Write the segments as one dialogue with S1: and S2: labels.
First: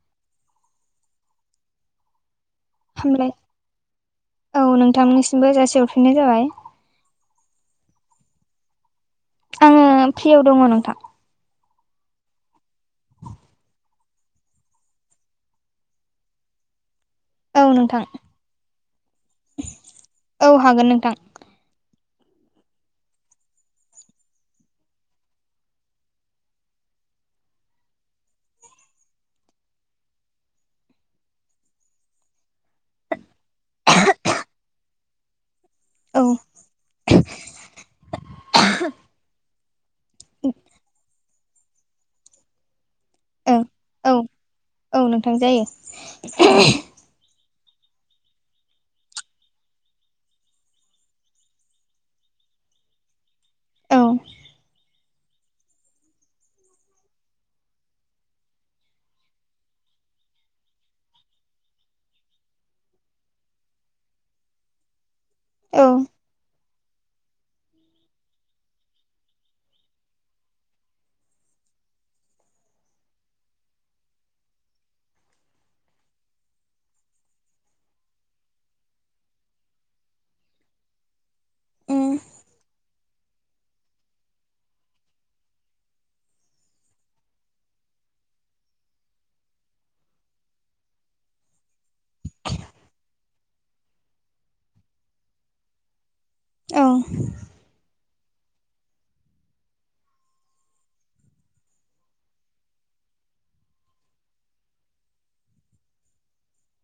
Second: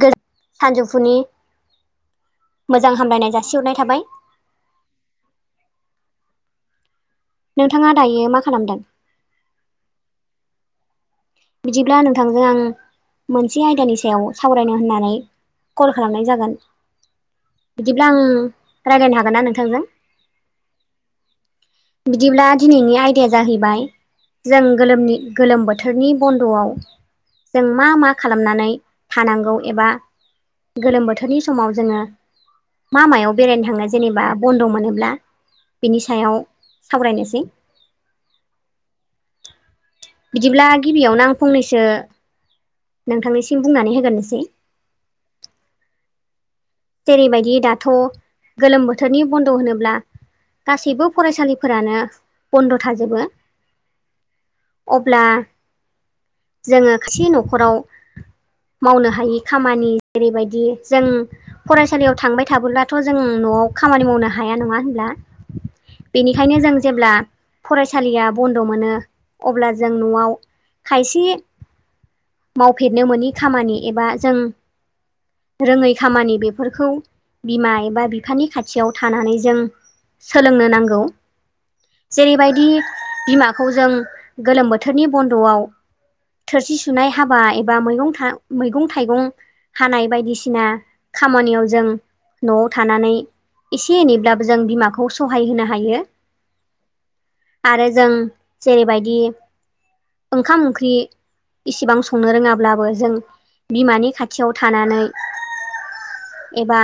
S1: गो सानजौफुनि मोजां
S2: हामलाय
S1: हामलायनाय जासिहरनाय थाबाय
S2: औ नोंथांनिसिमबो जासे हरफिननाय जाबाय
S1: नोंथाङा दायो मा खालामदों
S2: आङो फ्रियाव दङ नोंथां
S1: बिदिब्ला नोंथांजों आं मोनसे आयदानि सायाव सावरायनो होननानै कल खालामनाय जागोन
S2: औ नोंथां
S1: बिदिब्ला आं रायजायनो हागोन ना नोंथांजों
S2: औ हागोन नोंथां
S1: बिदिब्ला दिनैनि आयदाया जाहैबाय जों गोलोमनि गोलोम बोथोरनि बन्द'आव जों मा मा खालामनानै थानांगौ एबा गोलोम बोथोरनि समाव जोङो म मायाव बेरायनो थाङो जेनेबा। बन्द' मोनोब्ला बिनि
S2: औ
S1: सायाव सावरायनोसै। बिदिब्ला गिबियावनो आं फंनैसो
S2: औ
S1: नोंथांनिसिम बुंनानै
S2: औ
S1: होग्रोसै।
S2: औ नोंथां जायो। [unintelligible]
S1: जेरैबायदि दाथ' गोलोम बोथोरनि बन्द' होनोब्ला गासैबो फरायसालिफोरानो बन्द' थाजोबो।
S2: औ।
S1: अब्ला जोङो खायसे न'खराव मावनो हायि खामानि जेरैबायदि जों फरायसालियाव थांबाय थाबोब्लाथ' जों न'आव खामानि मावनो हाया नङा होनब्ला?
S2: औ
S1: बेनिखायनो जों जेब्ला फरायसालिया बन्द' मोनो अब्ला जों न'आव खायसे मावफेरनो मोनोनि खामानि एबा जों रोङै खामानि बे बेफोरखौ बिमा एबा बिफानि खाथियाव थानानै जों सोलोंनो नांगौ।
S2: उम
S1: जेरैबायदि बिमाखौ जों गोलोम बोथोरनि बन्द'आव थोरसि सुनाय हाबा एबा मैगं मैगं थाइगं हानाय बायदिसिना खामानियाव जों न'आव थानानै एसे एनैब्लाबो जों बिमाखौ सहाय होनो हायो।
S2: औ।
S1: आरो जों जेरैबायदि ओंखाम ओंख्रि इसिबां संनो रोङाब्लाबो जों बिमानि खाथियाव थानानै एबा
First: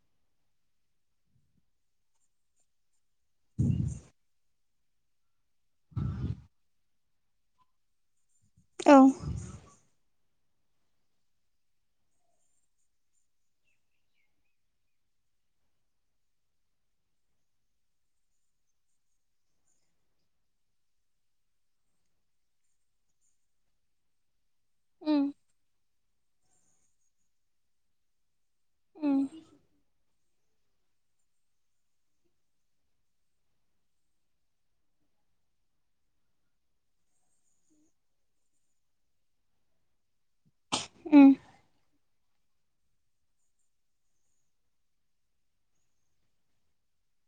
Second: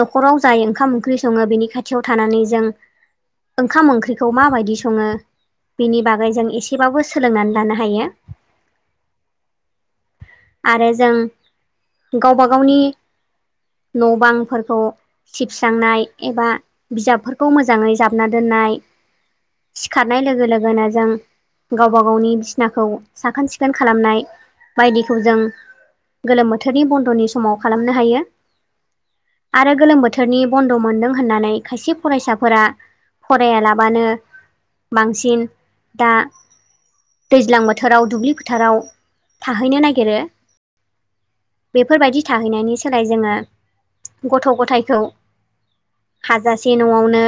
S1: न'खराव जाय ओंखाम ओंख्रि सङो बेनि खाथियाव थानानै जों ओंखाम ओंख्रिखौ माबायदि सङो? बिनि बागै जों एसेबाबो सोलोंनानै लानो हायो।
S2: औ।
S1: आरो जों गावबा गावनि न' बांफोरखौ सिबस्रांनाय एबा बिजाबफोरखौ मोजाङै जाबना दोननाय। सिखारनाय लोगो लोगोनो जों गावबा गावनि बिसिनाखौ साखोन सिखोन खालामनाय। बायदिखौ जों गोलोम बोथोरनि बन्द'नि समाव खालामनो हायो।
S2: उम
S1: आरो गोलोम बोथोरनि बन्द' मोनदों होननानै खायसे फरायसाफोरा फरायालाबानो बांसिन दा दैज्लां बोथोराव दुब्लि फोथाराव थाहैनो नागिरो।
S2: उ
S1: बेफोरबायदि थाहैनायनि सोलाय जोङो गथ' गथायखौ। हाजासे न'आवनो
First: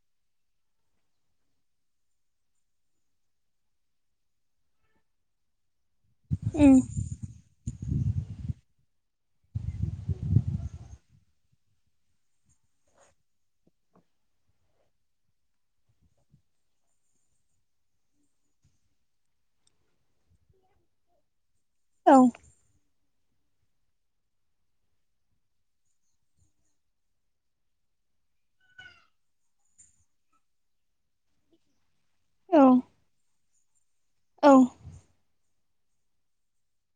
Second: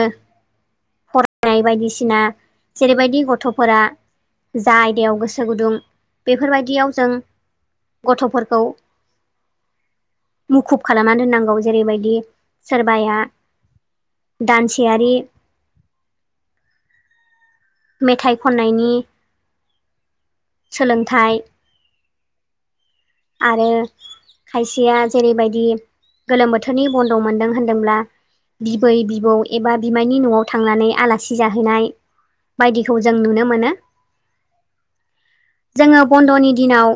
S1: फरायनाय बायदिसिना जेरैबायदि गथ'फोरा जा आयदायाव गोसो गुदुं
S2: उम
S1: बेफोरबायदियाव जों गथ'फोरखौ मुखुब खालामना दोननांगौ जेरैबायदि सोरबाया दानसेयारि मेथाइ खननायनि सोलोंथाइ
S2: औ।
S1: आरो खायसेया जेरैबायदि गोलोम बोथोरनि बन्द' मोन्दों होनदोंब्ला बिबै बिबौ एबा बिमायनि न'आव थांनानै आलासि जाहोनाय। बायदिखौ जों नुनो मोनो।
S2: औ।
S1: जोङो बन्द'नि दिनाव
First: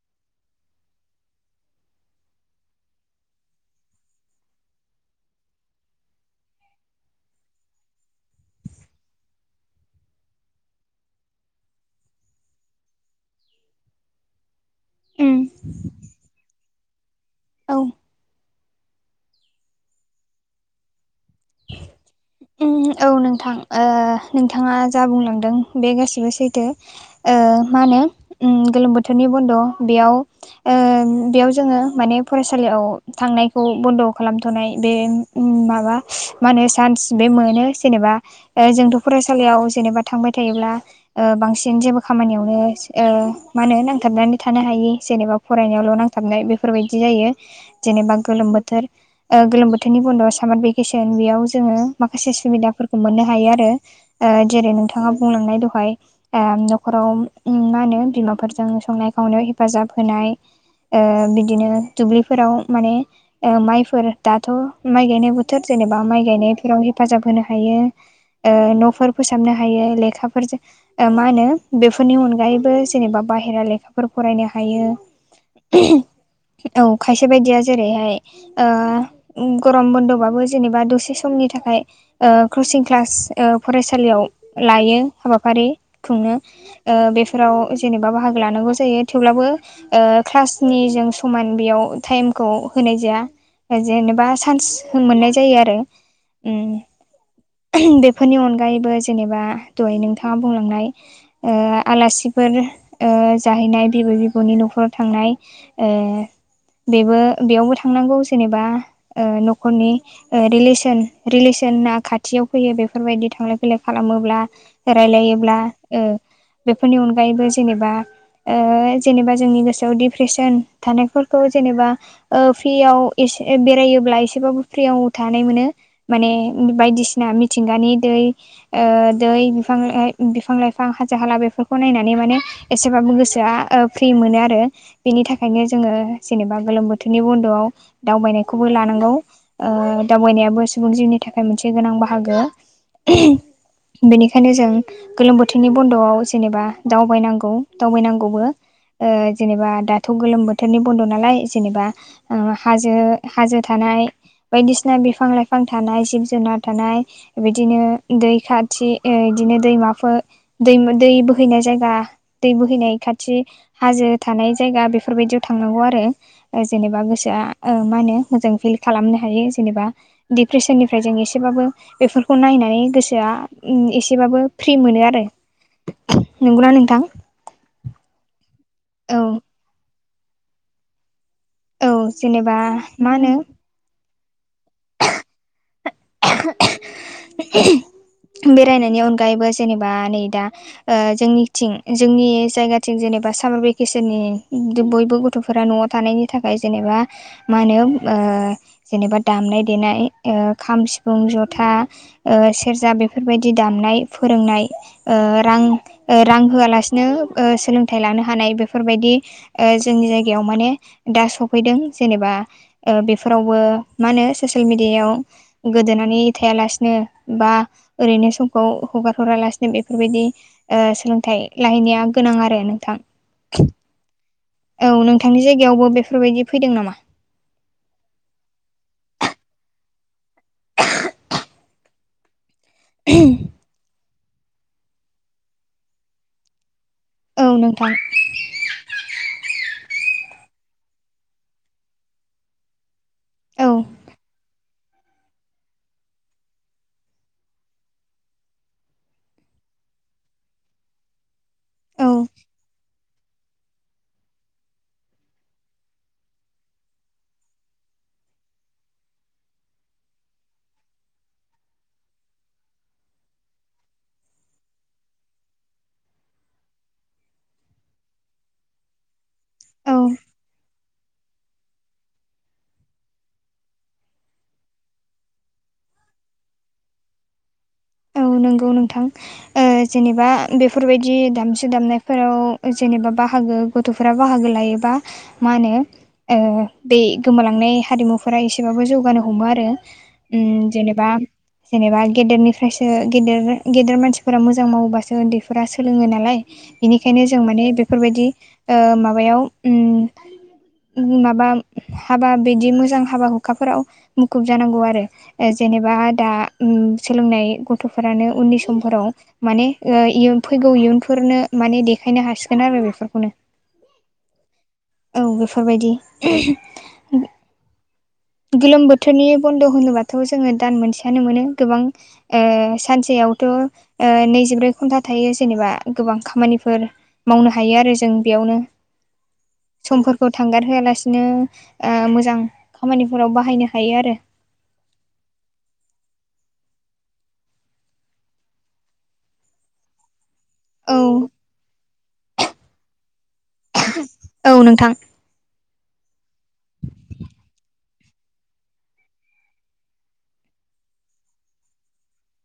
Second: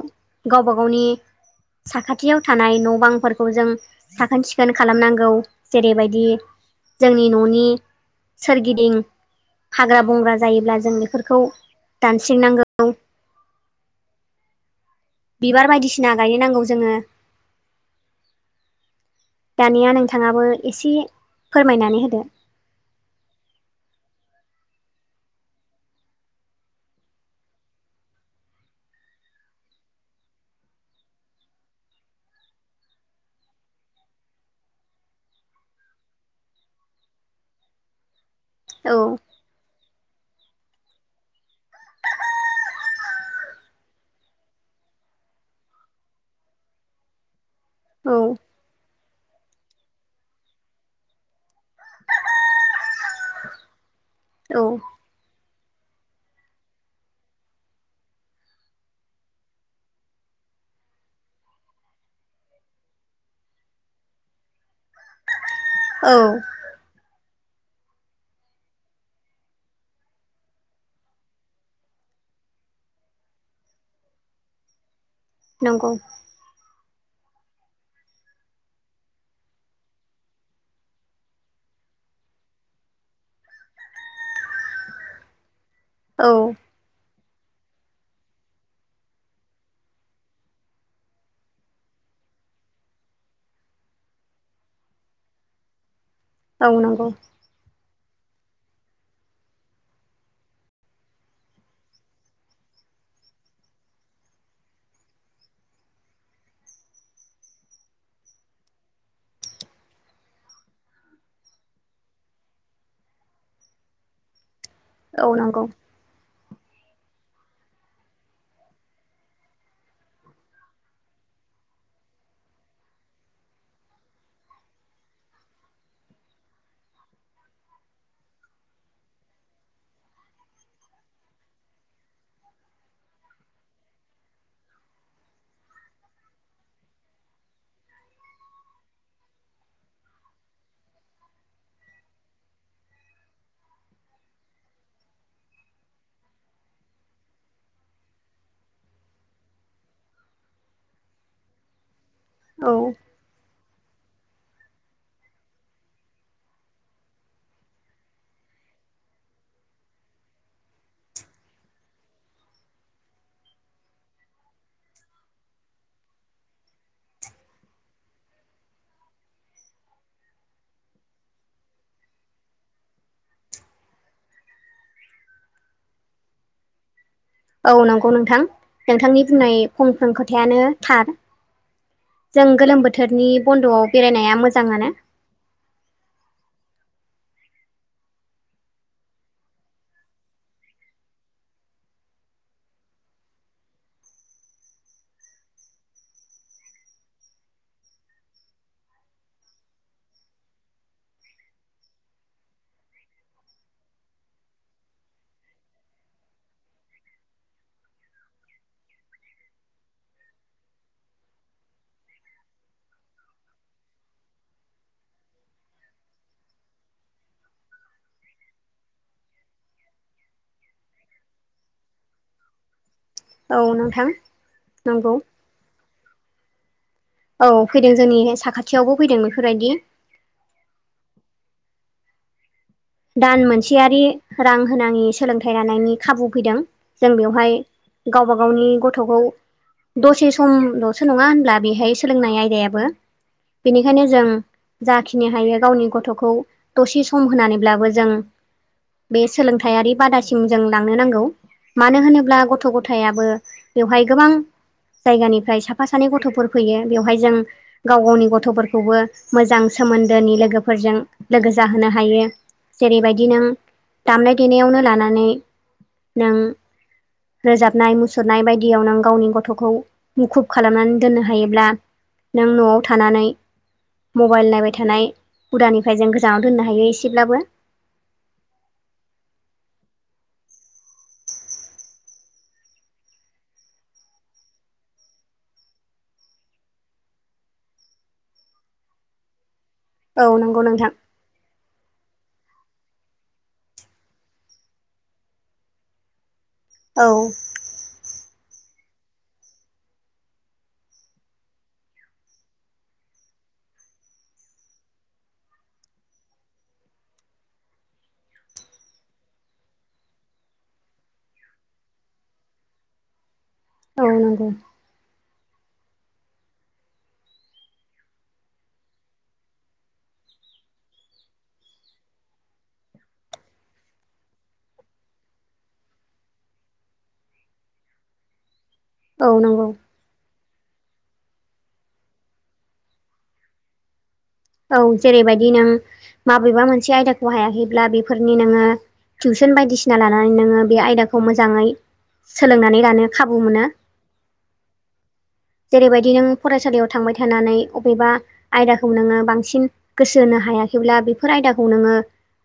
S1: गावबा-गावनि साखाथियाव थानाय न' बांफोरखौ जों साखोन सिखोन खालामनांगौ जेरैबायदि जोंनि न'नि सोरगिदिं हाग्रा बंग्रा जायोब्ला जों बेफोरखौ दानस्रिनांगौ।
S2: उम
S1: बिबार बायदिसिना गायनो नांगौ जोङो।
S2: औ।
S1: दानिया नोंथाङाबो एसे फोरमायनानै होदो।
S2: उम औ नोंथां ओ नोंथाङा जा बुंलांदों बे गासिबो सैथो। ओ मा होनो उम गोलोम बोथोरनि बन्द' बेयाव ओं बेयाव जोङो माने फरायसालियाव थांनायखौ बन्द' खालामथ'नाय बे उम माबा माहोनो चान्स बे मोनो जेनेबा ओ
S1: औ
S2: जोंथ' फरायसा लियाव जेनेबा थांबाय थायोब्ला ओ बांसिन जेबो खामानियावनो ओ मा होनो नांथाबनानै थानो हायि जेनेबा फरायनायावल' नांथाबनाय बेफोरबायदि जायो।
S1: औ
S2: जेनेबा गोलोम बोथोर ओ गोलोम बोथोरनि बन्द'आव सामार भेकेसन बेयाव जोङो माखासे सुबिदाफोरखौ मोननो हायो ओ आरो जेरै
S1: औ
S2: नोंथाङा बुंलांनाय दहाय ओ न'खराव मा होनो बिमाफोरजों संनाय खावनायाव हेफाजाब होनाय ओ बिदिनो दुब्लिफोराव माने ओ माइफोर दाथ' माइ गायनाय बो थोर जेनेबा माइ
S1: औ
S2: गायनायफोराव हेफाजाब होनो हायो। ओ न'फोर फोसाबनो हायो लेखाफोरजों ओ मा होनो बेफोरनि अनगायैबो जेनेबा बाहेरा लेखाफोर फरायनो हायो।
S1: नंगौ।
S2: औ खायसे बायदिया जेरैहाय ओ ग'रम बन्द'बाबो जेनेबा दसे समनि थाखाय ओ कचिं क्लास ओ फरायसालियाव लायो हाबाफारि
S1: औ
S2: खुङो। ओ बेफोराव जेनेबा बाहागो लानांगौ जायो। थेवब्लाबो ओ क्लासनिजों समान बेयाव टाइमखौ होनाय जाया। ओ जेनेबा चान्स मोननाय जायो आरो।
S1: औ
S2: उम
S1: नंगौ।
S2: बेफोरनि अनगायैबो जेनेबा दहाय नोंथाङा बुंलांनाय ओ आलासिफोर ओ जाहैनाय बिबै बिबौनि न'खराव थांनाय ओ बेबो बेयावबो थांनांगौ जेनेबा ओ न'खरनि ओ रिलेसन रिलेसना खाथियाव फैयो बेफोरबायदि थांलाय फैलाय खालामोब्ला,
S1: औ
S2: रायलायोब्ला।
S1: नंगौ
S2: ओ बेफोरनि अनगायैबो जेनेबा ओ जेनेबा जोंनि गोसोआव डिप्रेसन थानायफोरखौ जेनेबा ओ फ्रियाव एसे बेरायोब्ला एसेबाबो फ्रियाव थानो मोनो। माने बायदिसिना मिथिंगानि दै ओ दै बिफां ओइ बिफां लाइफां, हाजो हाला बेफोरखौ नायनानै माने एसेबाबो गोसोआ ओ फ्रि मोनो आरो। बेनि थाखायनो जोङो जेनेबा गोलोम बोथोरनि बन्द'आव दावबायनायखौबो लानांगौ। ओ दावबायनायाबो सुबुं जिउनि थाखाय मोनसे गोनां बाहागो। बेनिखायनो जों गोलोम बोथोरनि बन्द'आव जेनेबा दावबायनांगौ, दावबायनांगौबो। ओ जेनेबा दाथ' गोलोम बोथोरनि बन्द' नालाय जेनेबा ओम
S1: औ
S2: हाजो हाजो थानाय, बायदिसिना बिफां लाइफां थानाय जिब जुनार थानाय, बिदिनो दै खाथि, ओ बिदिनो दैमाफोर दैमु दै बोहैनाय जायगा दै बोहैनाय खाथि हाजो थानाय जायगा बेफोरबायदियाव थांनांगौ आरो। ओ जेनेबा गोसोआ ओ मा होनो मोजां फिल खालामनो हायो जेनेबा डिप्रेसननि फ्राय जों एसेबाबो बेफोरखौ नायनानै गोसोआ एसेबाबो फ्रि मोनो आरो। नंगौना नोंथां?
S1: औ नंगौ नोंथां
S2: औ
S1: नोंथांनि बुंनाय फंफ्रोम खोथायानो थार।
S2: औ
S1: जों
S2: जेनेबा
S1: गोलोम
S2: मा
S1: बोथोरनि
S2: होनो
S1: बन्द'आव बेरायनाया मोजांनो।
S2: [inaudible] बेरायनायनि अनगायैबो जेनेबा नै दा जोंनिथिं जोंनि जायगाथिं जेनेबा सामार भेकेसननि बयबो गथ' फोर न'आव थानायनि थाखाय जेनेबा मानो ओ जेनेबा दामनाय देनाय ओ खाम सिफुं जथा ओ सेरजा बेफोरबायदि दामनाय फोरोंनाय ओ रां ओ रां होआलासिनो ओ सोलोंथाइ लानो हानाय बेफोरबायदि ओ जोंनि जायगायाव माने दा सफैदों जेनेबा ओ बेफोरावबो मा होनो ससियेल मिडियायाव गोदोनानै थायालासिनो बा ओरैनो समखौ हगारहरालासिनो बेफोरबायदि ओ सोलोंथाइ लाहैनाया गोनां आरो नोंथां।
S1: औ नोंथां
S2: औ
S1: नंगौ
S2: नोंथांनि जायगायावबो बेफोरबायदि फैदों नामा?
S1: औ फैदों जोंनि साखाथियावबो फैदों बेफोरबायदि दान मोनसेयारि रां होनाङि सोलोंथाइ लानायनि खाबु फैदों। जों
S2: औ
S1: बेवहाय
S2: नोंथां
S1: गाव बा गावनि गथ'खौ दसे समल'सो नङा होनब्ला बेहाय सोलोंनाय आयदायाबो
S2: औ
S1: बेनिखायनो जों जाखिनि हायो गावनि गथ'खौ दसे सम होनानै ब्लाबो जों बे सोलोंथायाइारि बादासिम जों लांनो नांगौ। मानो
S2: औ
S1: होनोब्ला गथ' गथायाबो बेवहाय गोबां जायगानिफ्राय साफा सानै गथ'फोर फैयो बेवहाय जों गाव गावनि गथ'फोरखौबो मोजां सोमोन्दोनि लोगोफोरजों लोगो जाहोनो हायो। जेरैबायदि नों दामनाय देनायावनो लानानै नों रोजाबनाय मुसुरनाय बायदियाव नों गावनि गथ'खौ
S2: औ
S1: मुखुब खालामनानै दोननो हायोब्ला नों न'आव थानानै मबाइल नायबाय थानाय हुदानिफ्राय जों गोजानाव दोननो हायो एसेब्लाबो।
S2: औ नंगौ नोंथां। ओ जेनेबा बेफोरबायदि दामसु दामनायफोराव जेनेबा बाहागो गथ'फोरा बाहागो लायोबा मा होनो ओ बे गोमालांनाय हारिमुफोरा एसेबाबो जौगानो हमो आरो।
S1: औ
S2: ओम
S1: नंगौ नोंथां
S2: जेनेबा जेनेबा गेदेरनि फ्रफ्रायसो गेद गेदेर मानसिफोरा मोजां मावोबासो उन्दैफोरा सोलोङो नालाय
S1: औ
S2: बिनिखायनो जों माने बेफोरबायदि ओ माबायाव ओम ओम माबा हाबा बिदि मोजां हाबा हुखाफोराव मुखुब जानांगौ आरो ओ जेनेबा दा ओम सोलोंनाय गथ'फोरानो उननि समफोराव माने ओ इयुन फैगौ इयुनफोरनो माने देखायनो हासिगोन आरो बेफोरखौनो।
S1: औ नांगौ।
S2: औ बेफोरबायदि [inaudible] गोलोम बोथोरनि बन्द' होनोबाथ' जोङो दान मोनसेयानो मोनो गोबां ओ सानसेयावथ' ओ नैजिब्रै घन्टा थायो जेनेबा गोबां खामानिफोर मावनो हायो आरो जों बेयावनो।
S1: औ नंगौ।
S2: समफोरखौ थांगार होआलासिनो ओ मोजां खामानिफोराव बाहायनो हायो आरो।
S1: औ जेरैबायदि नों माबेबा मोनसे आयदाखौ हायाखैब्ला बेफोरनि नोङो टिउसन बायदिसि ना लानानै नोङो बे
S2: औ
S1: आयदाखौ मोजाङै सोलोंनानै लानो खाबु मोनो।
S2: औ नोंथां
S1: जेरैबायदि नों फरायसालियाव थांबाय थानानै अबेबा आयदाखौ नोङो बांसिन गोसो होनो हायाखैब्ला बेफोर आयदाखौ नोङो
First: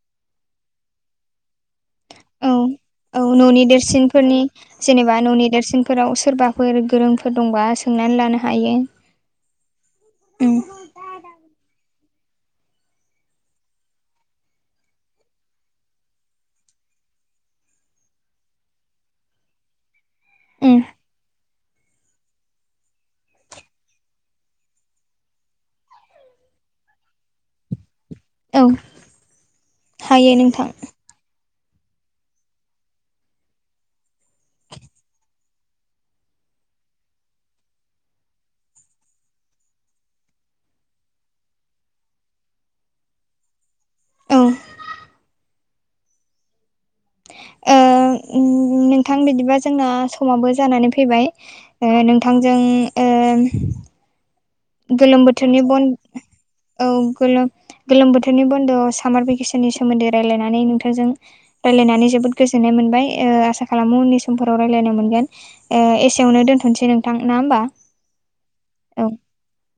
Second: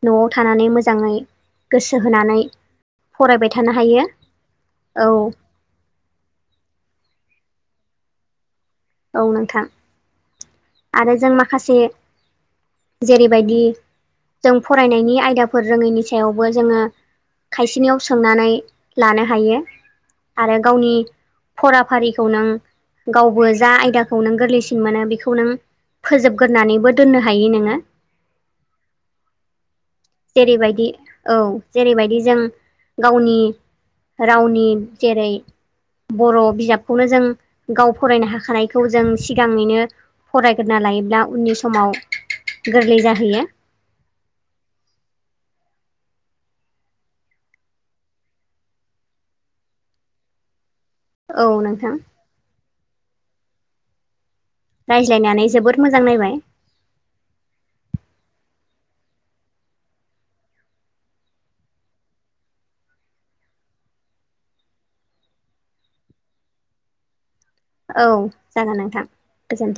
S1: न'आव थानानै मोजांङै गोसो होनानै
S2: औ औ न'नि
S1: थानो हायो
S2: देरसिनफोरनि
S1: औ
S2: जेनेबा न'नि देरसिन फोराव सोरबाफोर गोरोंफोर दंबा सोंनानै लानो हायो
S1: औ नोंथां
S2: उम
S1: आरो जों माखासे जेरैबायदि जों फरायनायनि आयदाफोर रोङैनि सायावबो जोङो खायसेनियाव सोंनानै लानो हायो आरो
S2: उम
S1: गावनि फराफारिखौ नों गावबो जा आयदाखौ नों गोरलैसिन मोनो बेखौ नों फोजोबग्रोनानैबो दोननो हायो नोङो
S2: औ हायो नोंथां
S1: जेरैबायदि औ जेरैबायदि जों गावनि रावनि जेरै बर' बिजाबखौनो जों गाव फरायनो हाग खानायखौ जों सिगाङैनो फरायग्रोना लायोब्ला उननि समाव गोरलै जाहैयो
S2: औ नोंथां बिदिबा जोंना समाबो जानानै फैबाय
S1: औ नोंथां
S2: बिथांांजों गोलोम
S1: रायज्लायनानै
S2: बोथोरनि
S1: जोबोद
S2: बन
S1: मोजां नायबाय
S2: औ गोलोम गोलोम बोथोरनि बन्द'आव सामार भेकेसननि सोमोन्दै रायजलायनानै नोंथांजों रायलायनानै जोबोद गोजोननाय मोनबाय आसा खालामो उननि समफोराव रायजलायनाय मोनगोन एसेयावनो दोनथ'नोसै नोंथां ना होमबा
S1: औ जागोन नोंथां
S2: औ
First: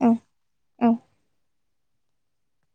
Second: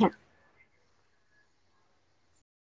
S2: औ औ